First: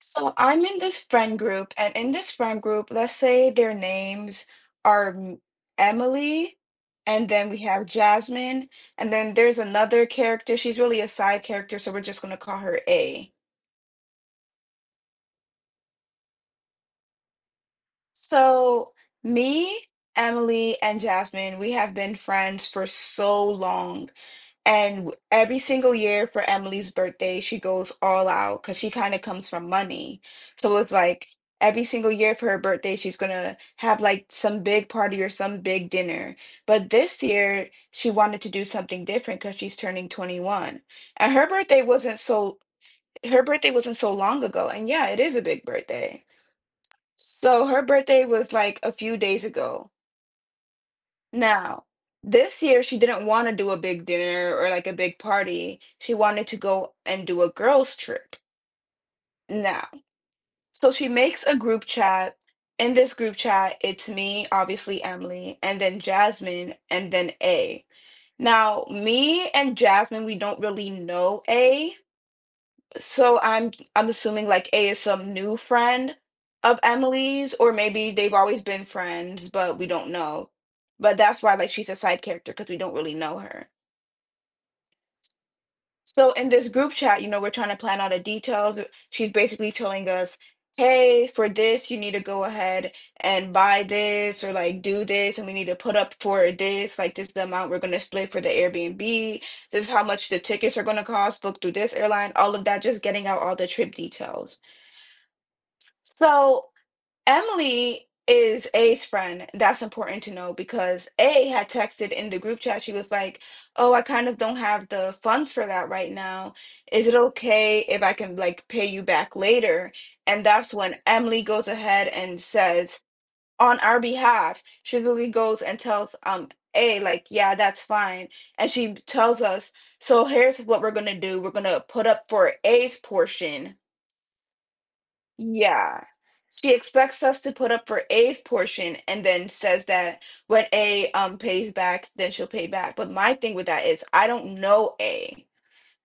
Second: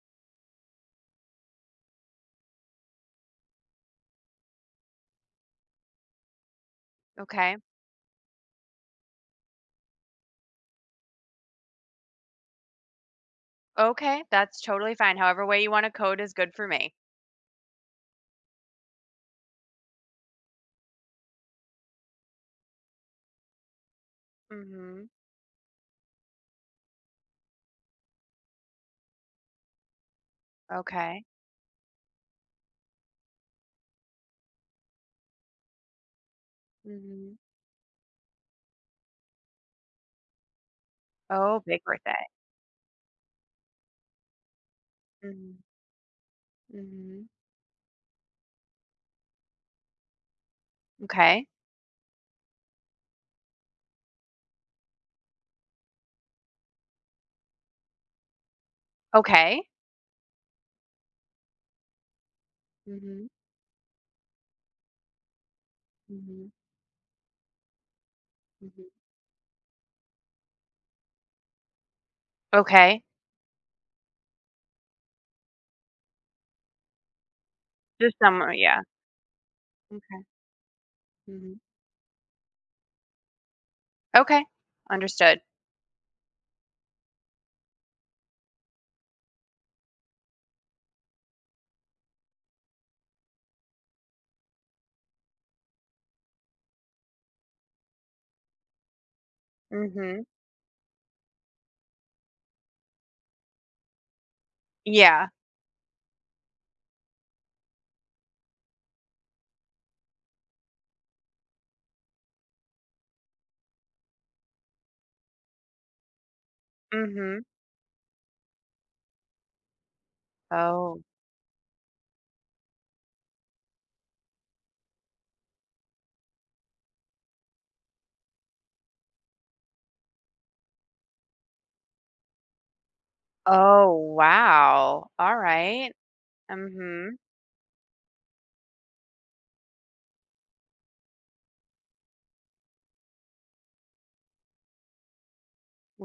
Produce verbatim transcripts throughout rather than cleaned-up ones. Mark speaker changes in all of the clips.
Speaker 1: So I'm in this friend group, and in this friend group, let's say their names are M- Emily, and then
Speaker 2: Okay.
Speaker 1: we have Jasmine, and then there's another character. She's really a side character, so we're just going to call her A.
Speaker 2: Okay, that's totally fine. However way you wanna code is good for me.
Speaker 1: So, me, Emily, and Jasmine, we have been friends for so long. And
Speaker 2: Mhm.
Speaker 1: w- every single year for Emily's birthday, she goes all out because she kind of comes from money. So it's
Speaker 2: Okay.
Speaker 1: like every single year for her birthday, she's gonna have like some big party or some big dinner. But this
Speaker 2: Mhm.
Speaker 1: year, she wanted to do something different because she's turning twenty-one. And her
Speaker 2: Oh, big
Speaker 1: birthday wasn't
Speaker 2: birthday.
Speaker 1: so her birthday wasn't so long ago. And yeah, it is a
Speaker 2: Mhm.
Speaker 1: big birthday.
Speaker 2: Mhm.
Speaker 1: So her birthday was like a few days ago.
Speaker 2: Okay.
Speaker 1: Now, this year she didn't want to do a big dinner or like a big party. She wanted to go and do a girls' trip
Speaker 2: Okay.
Speaker 1: now. So she makes a group chat. In this
Speaker 2: Mhm.
Speaker 1: group chat, it's me, obviously Emily, and then
Speaker 2: Mhm.
Speaker 1: Jasmine, and then A. Now,
Speaker 2: Mhm.
Speaker 1: me and Jasmine, we don't really know A.
Speaker 2: Okay.
Speaker 1: So I'm I'm assuming like A is some new friend of Emily's, or maybe
Speaker 2: Just
Speaker 1: they've
Speaker 2: some, uh,
Speaker 1: always
Speaker 2: yeah.
Speaker 1: been friends, but we don't
Speaker 2: Okay.
Speaker 1: know. But that's why
Speaker 2: Mhm.
Speaker 1: like she's a side character because we don't really know her.
Speaker 2: Okay. Understood.
Speaker 1: So in this group chat, you know, we're trying to plan out the details. She's basically telling us, hey, for this, you need to go ahead and buy this or like do this, and we need to put up for this. Like this is the amount we're gonna split for the Airbnb. This is how
Speaker 2: Mhm.
Speaker 1: much the tickets are gonna cost, book through this airline, all of that, just getting out all the trip details.
Speaker 2: Yeah.
Speaker 1: So Emily is A's friend. That's important to know because A had texted in the group chat. She was like, "Oh, I kind of don't have the funds for that right now. Is it
Speaker 2: Mhm.
Speaker 1: okay if I can like pay you back later?" And that's when
Speaker 2: Oh.
Speaker 1: Emily goes ahead and says, on our behalf, she literally goes and tells um A like, "Yeah, that's fine." And she tells us, "So here's what we're gonna do. We're gonna put up for A's portion."
Speaker 2: Oh, wow. Alright.
Speaker 1: Yeah. She
Speaker 2: Mhm.
Speaker 1: expects us to put up for A's portion and then says that when A um pays back, then she'll pay back. But my thing with that is I don't know A.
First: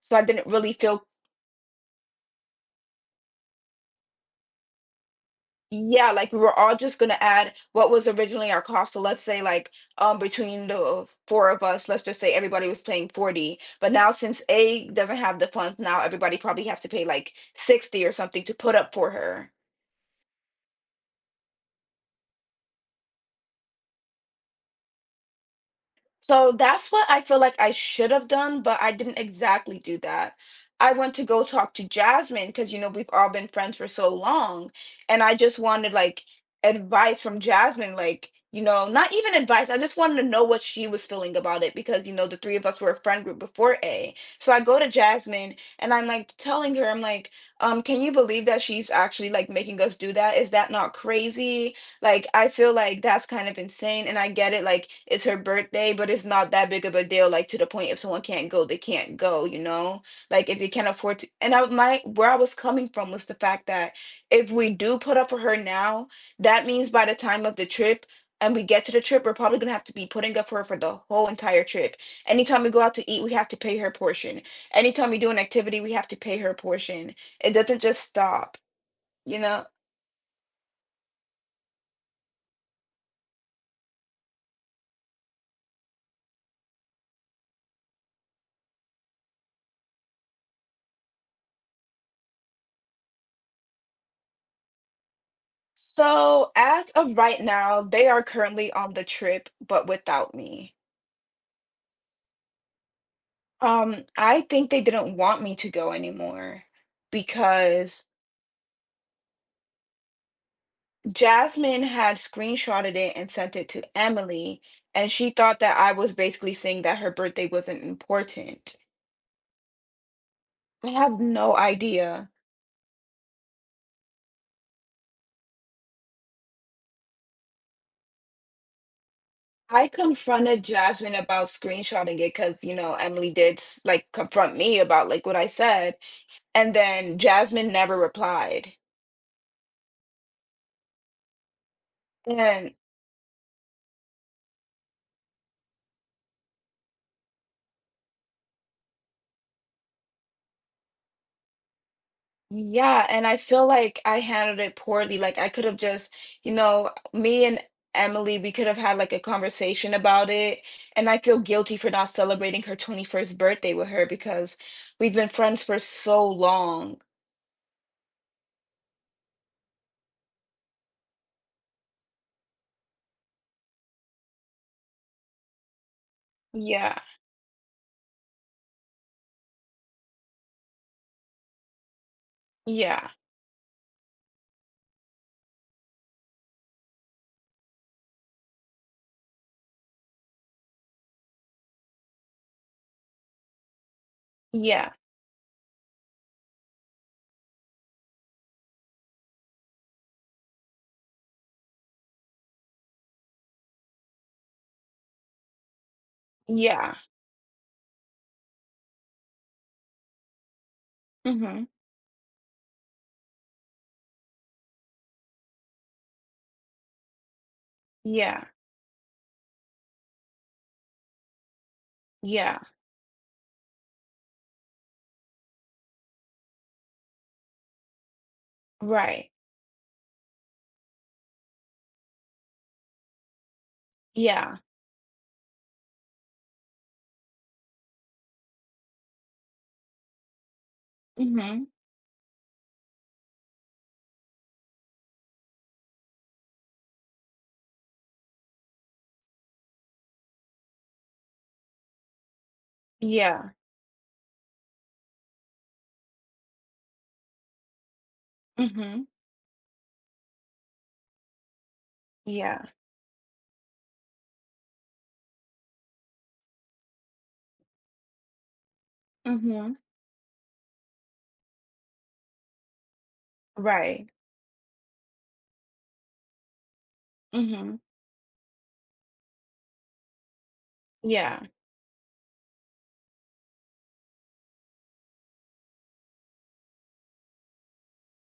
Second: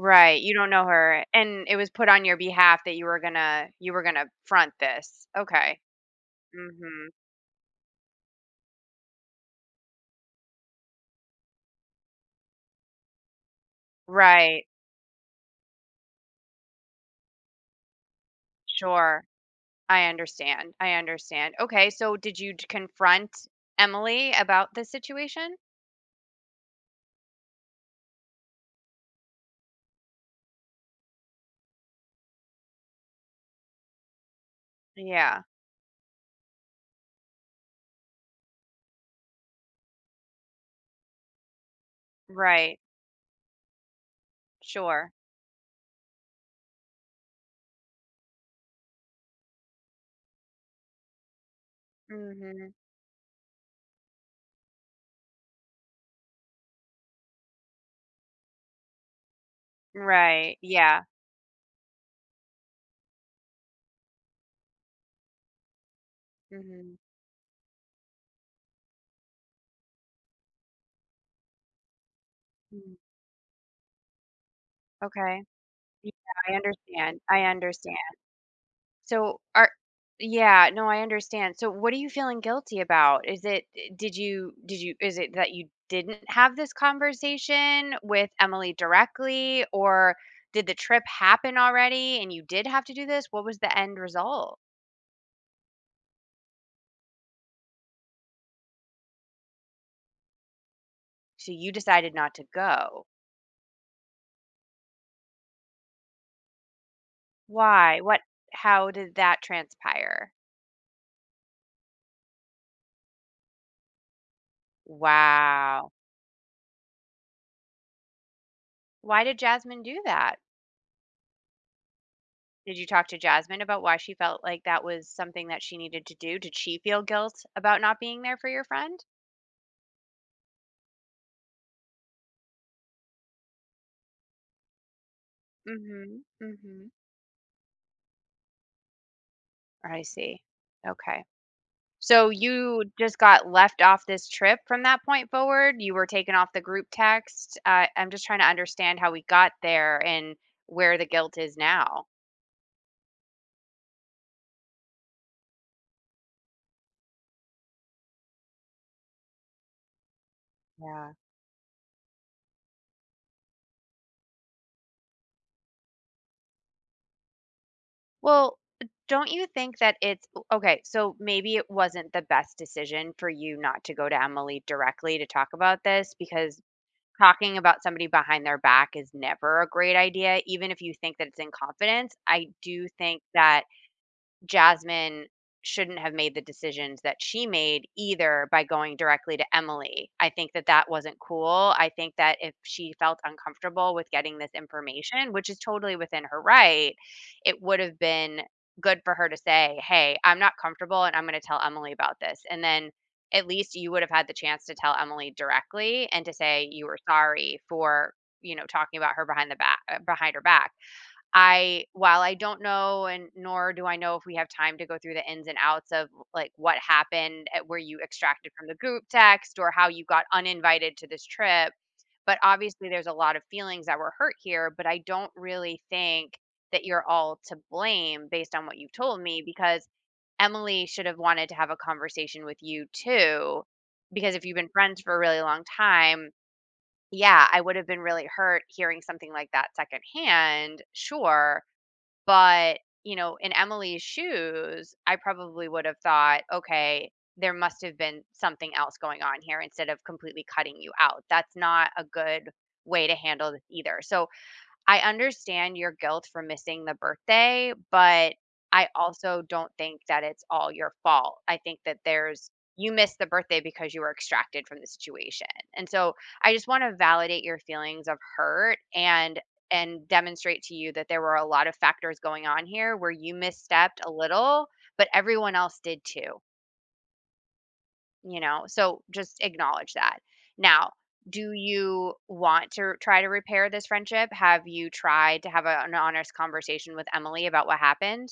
Speaker 1: So I didn't
Speaker 2: you don't
Speaker 1: really
Speaker 2: know
Speaker 1: feel,
Speaker 2: her, and it was put on your behalf that you were gonna you were gonna front this. Okay.
Speaker 1: yeah, like we were all just
Speaker 2: Mhm.
Speaker 1: gonna add what was originally our cost. So let's say like, um between the four of us, let's just say everybody was paying forty. But now since
Speaker 2: Right.
Speaker 1: A doesn't have the funds, now everybody probably has to pay like sixty or something to put up for
Speaker 2: Sure.
Speaker 1: her.
Speaker 2: I understand. I understand. Okay, so did you d confront Emily about the situation?
Speaker 1: So that's what I feel like I should have done, but I didn't exactly do that. I went to go talk to Jasmine because, you know, we've all been friends for so long. And I
Speaker 2: Yeah.
Speaker 1: just wanted like advice from Jasmine, like, you know, not even advice. I just wanted to know what she was feeling about it because, you know, the three of
Speaker 2: Right.
Speaker 1: us were a friend group before A. So I go to
Speaker 2: Sure.
Speaker 1: Jasmine and I'm like telling her, I'm like, um, can you believe that she's actually like making us do that? Is that not crazy? Like, I
Speaker 2: Mhm.
Speaker 1: feel like that's kind of insane, and I get it, like, it's her birthday, but it's not that big of a deal, like, to the point if someone can't go, they can't go, you know? Like,
Speaker 2: Right.
Speaker 1: if they can't
Speaker 2: Yeah.
Speaker 1: afford to. And I my where I was coming from was the fact that if we do put up for her now, that means
Speaker 2: Mhm.
Speaker 1: by the time of the trip, and we get to the trip, we're probably gonna have to be putting up for her for the whole entire trip. Anytime we go out
Speaker 2: Mm.
Speaker 1: to eat, we have to pay her portion. Anytime we do an
Speaker 2: Okay.
Speaker 1: activity, we have
Speaker 2: Yeah,
Speaker 1: to pay
Speaker 2: I
Speaker 1: her portion.
Speaker 2: understand. I
Speaker 1: It doesn't just
Speaker 2: understand.
Speaker 1: stop, you
Speaker 2: So
Speaker 1: know?
Speaker 2: are Yeah, no, I understand. So what are you feeling guilty about? Is it eh, did you did you is it that you didn't have this conversation with Emily directly, or did the trip happen already and you did have to do this? What was the end result?
Speaker 1: So as of right now, they are currently on the trip, but without me.
Speaker 2: So you decided not to go.
Speaker 1: Um, I think they didn't want me to go anymore
Speaker 2: Why?
Speaker 1: because
Speaker 2: What, how did that transpire?
Speaker 1: Jasmine had screenshotted it and sent it to Emily, and she thought that
Speaker 2: Wow.
Speaker 1: I was basically saying that her birthday wasn't important.
Speaker 2: Why did Jasmine do that?
Speaker 1: I have no idea.
Speaker 2: Did you talk to Jasmine about why she felt like that was something that she needed to do? Did she feel guilt about not being there for your friend?
Speaker 1: I confronted Jasmine about screenshotting it because, you know, Emily did s- like confront me about like what I said,
Speaker 2: Mhm,
Speaker 1: and
Speaker 2: mhm.
Speaker 1: then Jasmine never replied.
Speaker 2: I see. Okay. So
Speaker 1: And.
Speaker 2: you just got left off this trip from that point forward? You were taken off the group text? Uh, I'm just trying to understand how we got there and where the guilt is now.
Speaker 1: Yeah, and I feel like I handled it poorly. Like I could have just, you know, me and Emily, we could have had like a conversation about it. And
Speaker 2: Yeah.
Speaker 1: I feel guilty for not celebrating her twenty-first birthday with her because we've been friends for so long.
Speaker 2: Well, don't you think that it's okay? So maybe it wasn't the best decision for you not to go to Emily directly to talk about this, because
Speaker 1: Yeah,
Speaker 2: talking about somebody behind their back is never a great idea, even if you think that it's in confidence. I do
Speaker 1: yeah,
Speaker 2: think that Jasmine shouldn't have made the decisions that she made either by going directly to Emily. I think that that wasn't cool. I think that if she felt uncomfortable with getting this
Speaker 1: yeah,
Speaker 2: information, which is totally within her right, it would have been good for her to say, "Hey, I'm not comfortable and I'm going to tell Emily about this." And then at least you would have had the chance to tell Emily directly and to say you
Speaker 1: yeah.
Speaker 2: were sorry for, you know, talking about her behind the back behind her back.
Speaker 1: Mm-hmm.
Speaker 2: I while I don't know, and nor do I know if we have time to go through the ins and outs of like what happened at where you
Speaker 1: Yeah,
Speaker 2: extracted from the group text or how you got uninvited to this trip, but
Speaker 1: yeah,
Speaker 2: obviously there's a lot of feelings that were hurt here, but I don't really think that you're all to blame based on what you've told
Speaker 1: right.
Speaker 2: me, because Emily should have wanted to have a conversation with you too. Because if you've
Speaker 1: Yeah.
Speaker 2: been friends for a really long time, yeah, I would have been really hurt hearing something like that secondhand, sure,
Speaker 1: Mm-hmm.
Speaker 2: but, you know, in Emily's shoes, I probably would have thought, "Okay, there must have been something else going on here instead of completely cutting you out." That's not a good way to
Speaker 1: Yeah.
Speaker 2: handle this either. So, I understand your guilt for missing the birthday, but I
Speaker 1: Mm-hmm.
Speaker 2: also don't think that it's all your fault. I think that there's,
Speaker 1: Yeah.
Speaker 2: you missed the birthday because you were extracted from the situation. And so I just want to validate your feelings of hurt and
Speaker 1: Mm-hmm.
Speaker 2: and demonstrate to you that there were a lot of factors going on here where you misstepped
Speaker 1: Right.
Speaker 2: a little, but everyone else did too.
Speaker 1: Mm-hmm.
Speaker 2: You know, so just acknowledge that. Now,
Speaker 1: Yeah.
Speaker 2: do you want to try to repair this friendship? Have you tried to have a, an honest conversation with Emily about what happened?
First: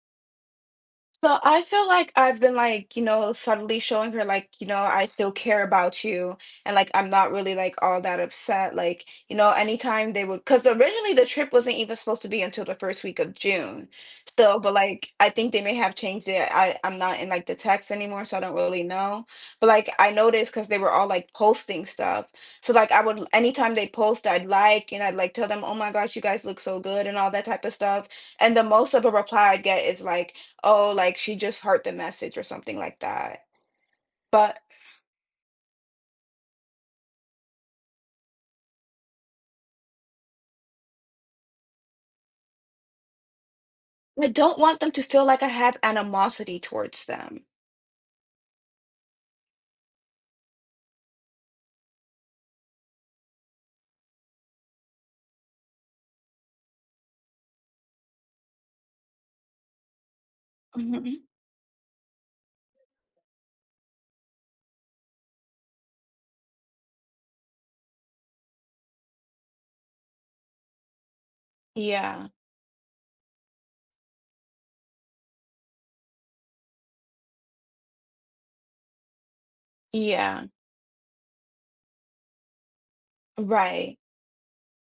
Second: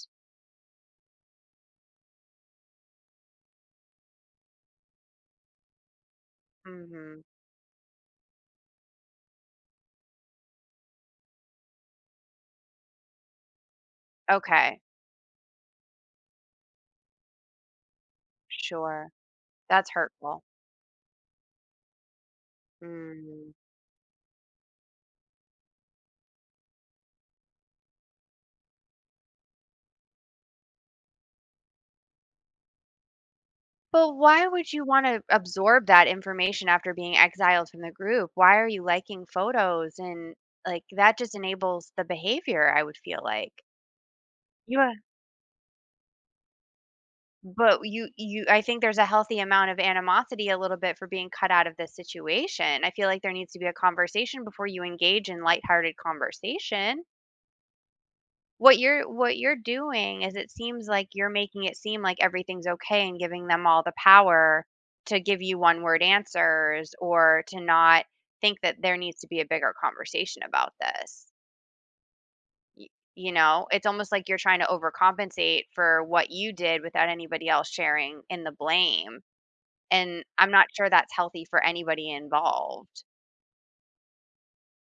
Speaker 1: So I feel like I've been like, you know, subtly showing her like, you know, I still care about you and like I'm
Speaker 2: Hmm.
Speaker 1: not really like all that upset. Like, you know, anytime they would, because originally the trip wasn't even supposed to be until the first week of June. So, but
Speaker 2: Okay,
Speaker 1: like I think they may have changed it. I I'm not in like the text anymore, so I don't really
Speaker 2: sure.
Speaker 1: know. But
Speaker 2: That's
Speaker 1: like I
Speaker 2: hurtful.
Speaker 1: noticed because they were all like posting stuff. So like I would,
Speaker 2: Mm.
Speaker 1: anytime they post, I'd like and I'd like tell them, "Oh my gosh, you guys look so good" and all that type of stuff. And the most of a reply I'd get is like, oh, like she just heard the message or something like that.
Speaker 2: But why
Speaker 1: But
Speaker 2: would you want to absorb that information after being exiled from the group? Why are you liking photos? And like that just enables the behavior, I would feel like.
Speaker 1: I don't
Speaker 2: You,
Speaker 1: want them to feel like I have animosity towards them.
Speaker 2: but you you I think there's a healthy amount of animosity a little bit for being cut out of this situation. I feel like there needs to be a conversation before you engage in lighthearted conversation. What you're what you're doing, is it seems like
Speaker 1: Mhm.
Speaker 2: you're making it seem like everything's okay and giving them all the power to give you one word answers, or to not think that there needs to be a bigger conversation about this.
Speaker 1: Yeah.
Speaker 2: Y- You know, it's almost like you're trying to overcompensate for what you did without anybody else sharing in the blame. And
Speaker 1: Yeah.
Speaker 2: I'm not sure that's healthy for anybody involved,
Speaker 1: Right.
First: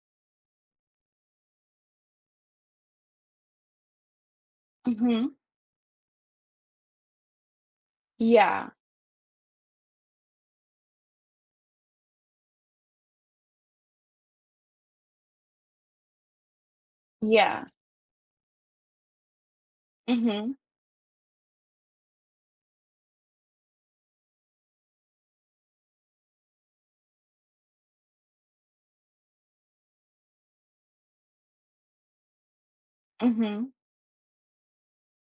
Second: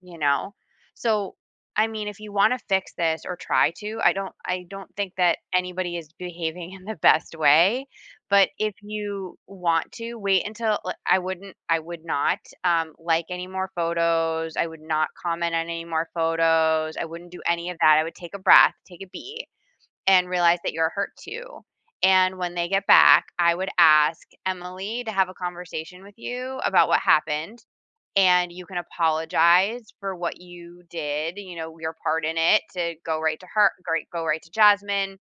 Speaker 2: you know? So, I mean, if you want to fix this or try to, I don't I don't think
Speaker 1: Mhm.
Speaker 2: that anybody is behaving in the best way, but
Speaker 1: Yeah.
Speaker 2: if you want to wait until like, I wouldn't I would not um like any more photos. I would not comment on any more photos. I wouldn't do
Speaker 1: Yeah.
Speaker 2: any of that. I would take a breath, take a beat, and
Speaker 1: Mhm.
Speaker 2: realize that you're hurt too. And when they get back, I would ask Emily to have a conversation with you about what happened. And you can apologize for what you did, you know, your part in it, to go right to her,
Speaker 1: Mhm.
Speaker 2: great, go right to Jasmine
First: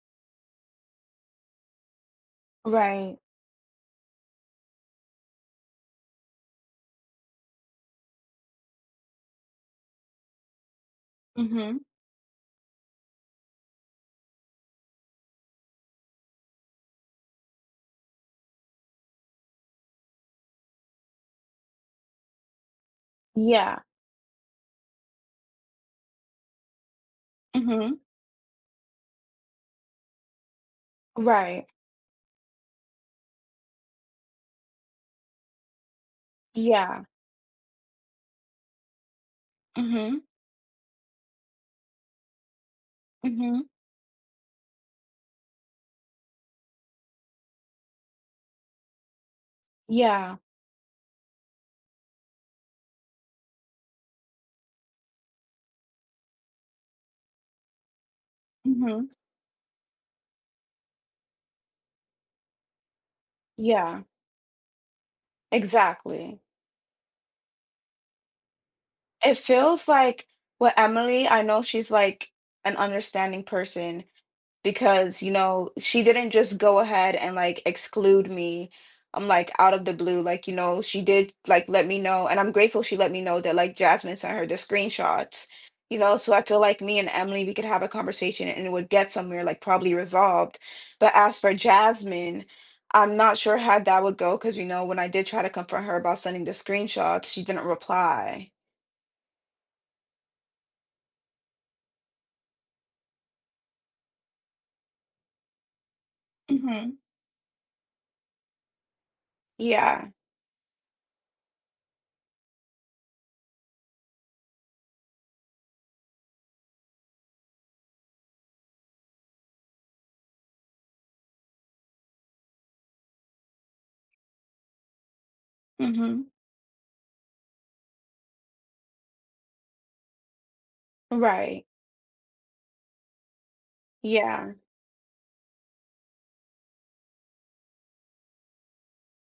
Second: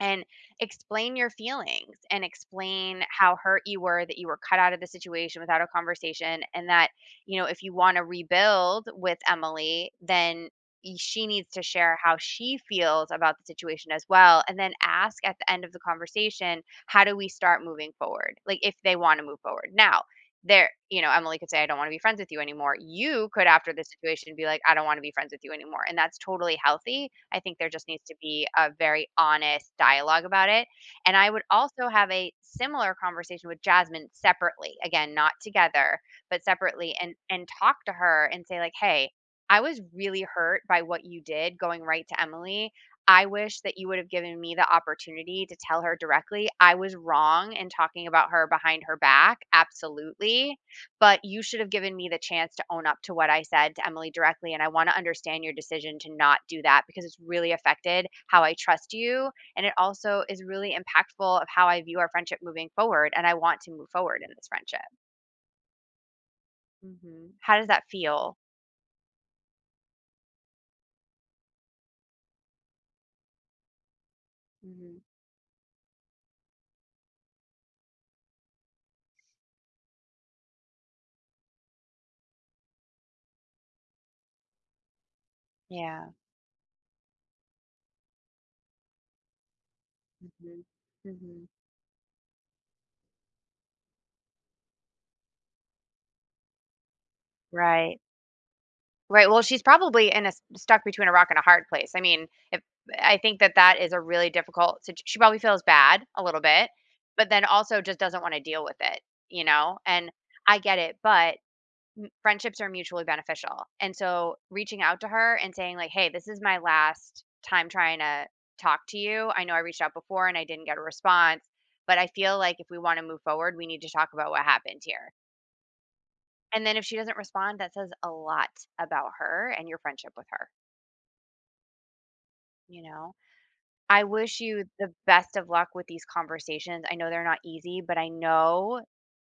Speaker 2: and explain your feelings and explain
Speaker 1: Right.
Speaker 2: how hurt you were that you were cut out of the situation without a conversation. And that, you know, if you want to rebuild with Emily, then y- she needs to
Speaker 1: Mhm.
Speaker 2: share how she feels about the situation as well, and then ask at the end of the conversation, how do we start moving forward? Like if they want to move forward, now there, you know, Emily could say, "I don't wanna be friends with you anymore." You could, after
Speaker 1: Yeah.
Speaker 2: this situation, be like, "I don't wanna be friends with you anymore," and that's totally healthy. I think there just
Speaker 1: Mhm.
Speaker 2: needs to be a very honest dialogue about it, and I would
Speaker 1: Right.
Speaker 2: also have a similar conversation with Jasmine separately, again, not together, but separately,
Speaker 1: Yeah.
Speaker 2: and and talk to her and say like, "Hey, I was
Speaker 1: Mhm.
Speaker 2: really hurt by what you did going right to Emily. I wish
Speaker 1: Mhm.
Speaker 2: that you would have given me the opportunity to tell her directly. I was wrong in talking about her behind her back,
Speaker 1: Yeah.
Speaker 2: absolutely, but you should have given me the chance to own up to what I said to Emily directly, and I wanna understand your decision to not do that, because it's really affected how I trust
Speaker 1: Mhm.
Speaker 2: you, and it also is really impactful of how I view our friendship moving forward, and I want to move
Speaker 1: Yeah.
Speaker 2: forward in this friendship."
Speaker 1: Exactly.
Speaker 2: Mhm. How does that feel?
Speaker 1: It feels like with Emily, I know she's like an understanding person.
Speaker 2: Mhm.
Speaker 1: Because, you know, she didn't just go ahead and, like, exclude me, I'm like, out of the blue, like, you know, she did, like, let me know, and I'm grateful she let me know that, like, Jasmine sent her the screenshots, you
Speaker 2: Yeah.
Speaker 1: know, so I feel like me and Emily, we could have a conversation and it would get somewhere, like, probably resolved.
Speaker 2: Mhm.
Speaker 1: But as
Speaker 2: Mhm.
Speaker 1: for Jasmine, I'm not sure how that would go because, you know, when I did try to confront her about sending the screenshots, she didn't
Speaker 2: Right.
Speaker 1: reply.
Speaker 2: Right, well, she's probably in a s stuck between a rock and a hard place. I mean, if I think that that is a really difficult sit she probably feels bad a little bit,
Speaker 1: Hmm.
Speaker 2: but then also just doesn't wanna deal with it, you know, and
Speaker 1: Yeah.
Speaker 2: I get it, but friendships are mutually beneficial, and so reaching out to her and saying like, "Hey, this is my last time trying to talk to you. I know I reached out before and I didn't get a response, but I feel like if we wanna move forward, we need to talk about what happened here."
Speaker 1: Hmm.
Speaker 2: And then if she doesn't respond, that says a lot about her and your friendship with her.
Speaker 1: Right.
Speaker 2: You know? I wish
Speaker 1: Yeah.
Speaker 2: you the best of luck with these conversations. I know they're not easy, but I know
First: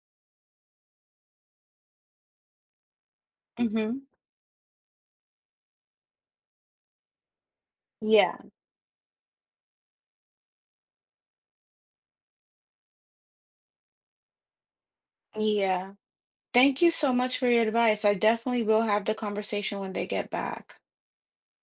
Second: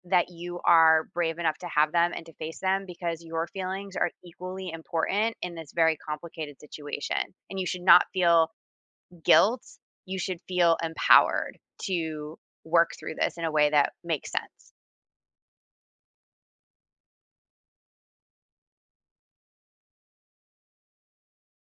Speaker 2: that you are brave enough to have them and to face them, because your feelings
Speaker 1: Hmm.
Speaker 2: are equally important in this very complicated situation. And you should not
Speaker 1: Yeah.
Speaker 2: feel guilt. You should feel empowered to work through this in a way that makes sense.
Speaker 1: Yeah. Thank you so much for your advice. I definitely will have the conversation when they get back.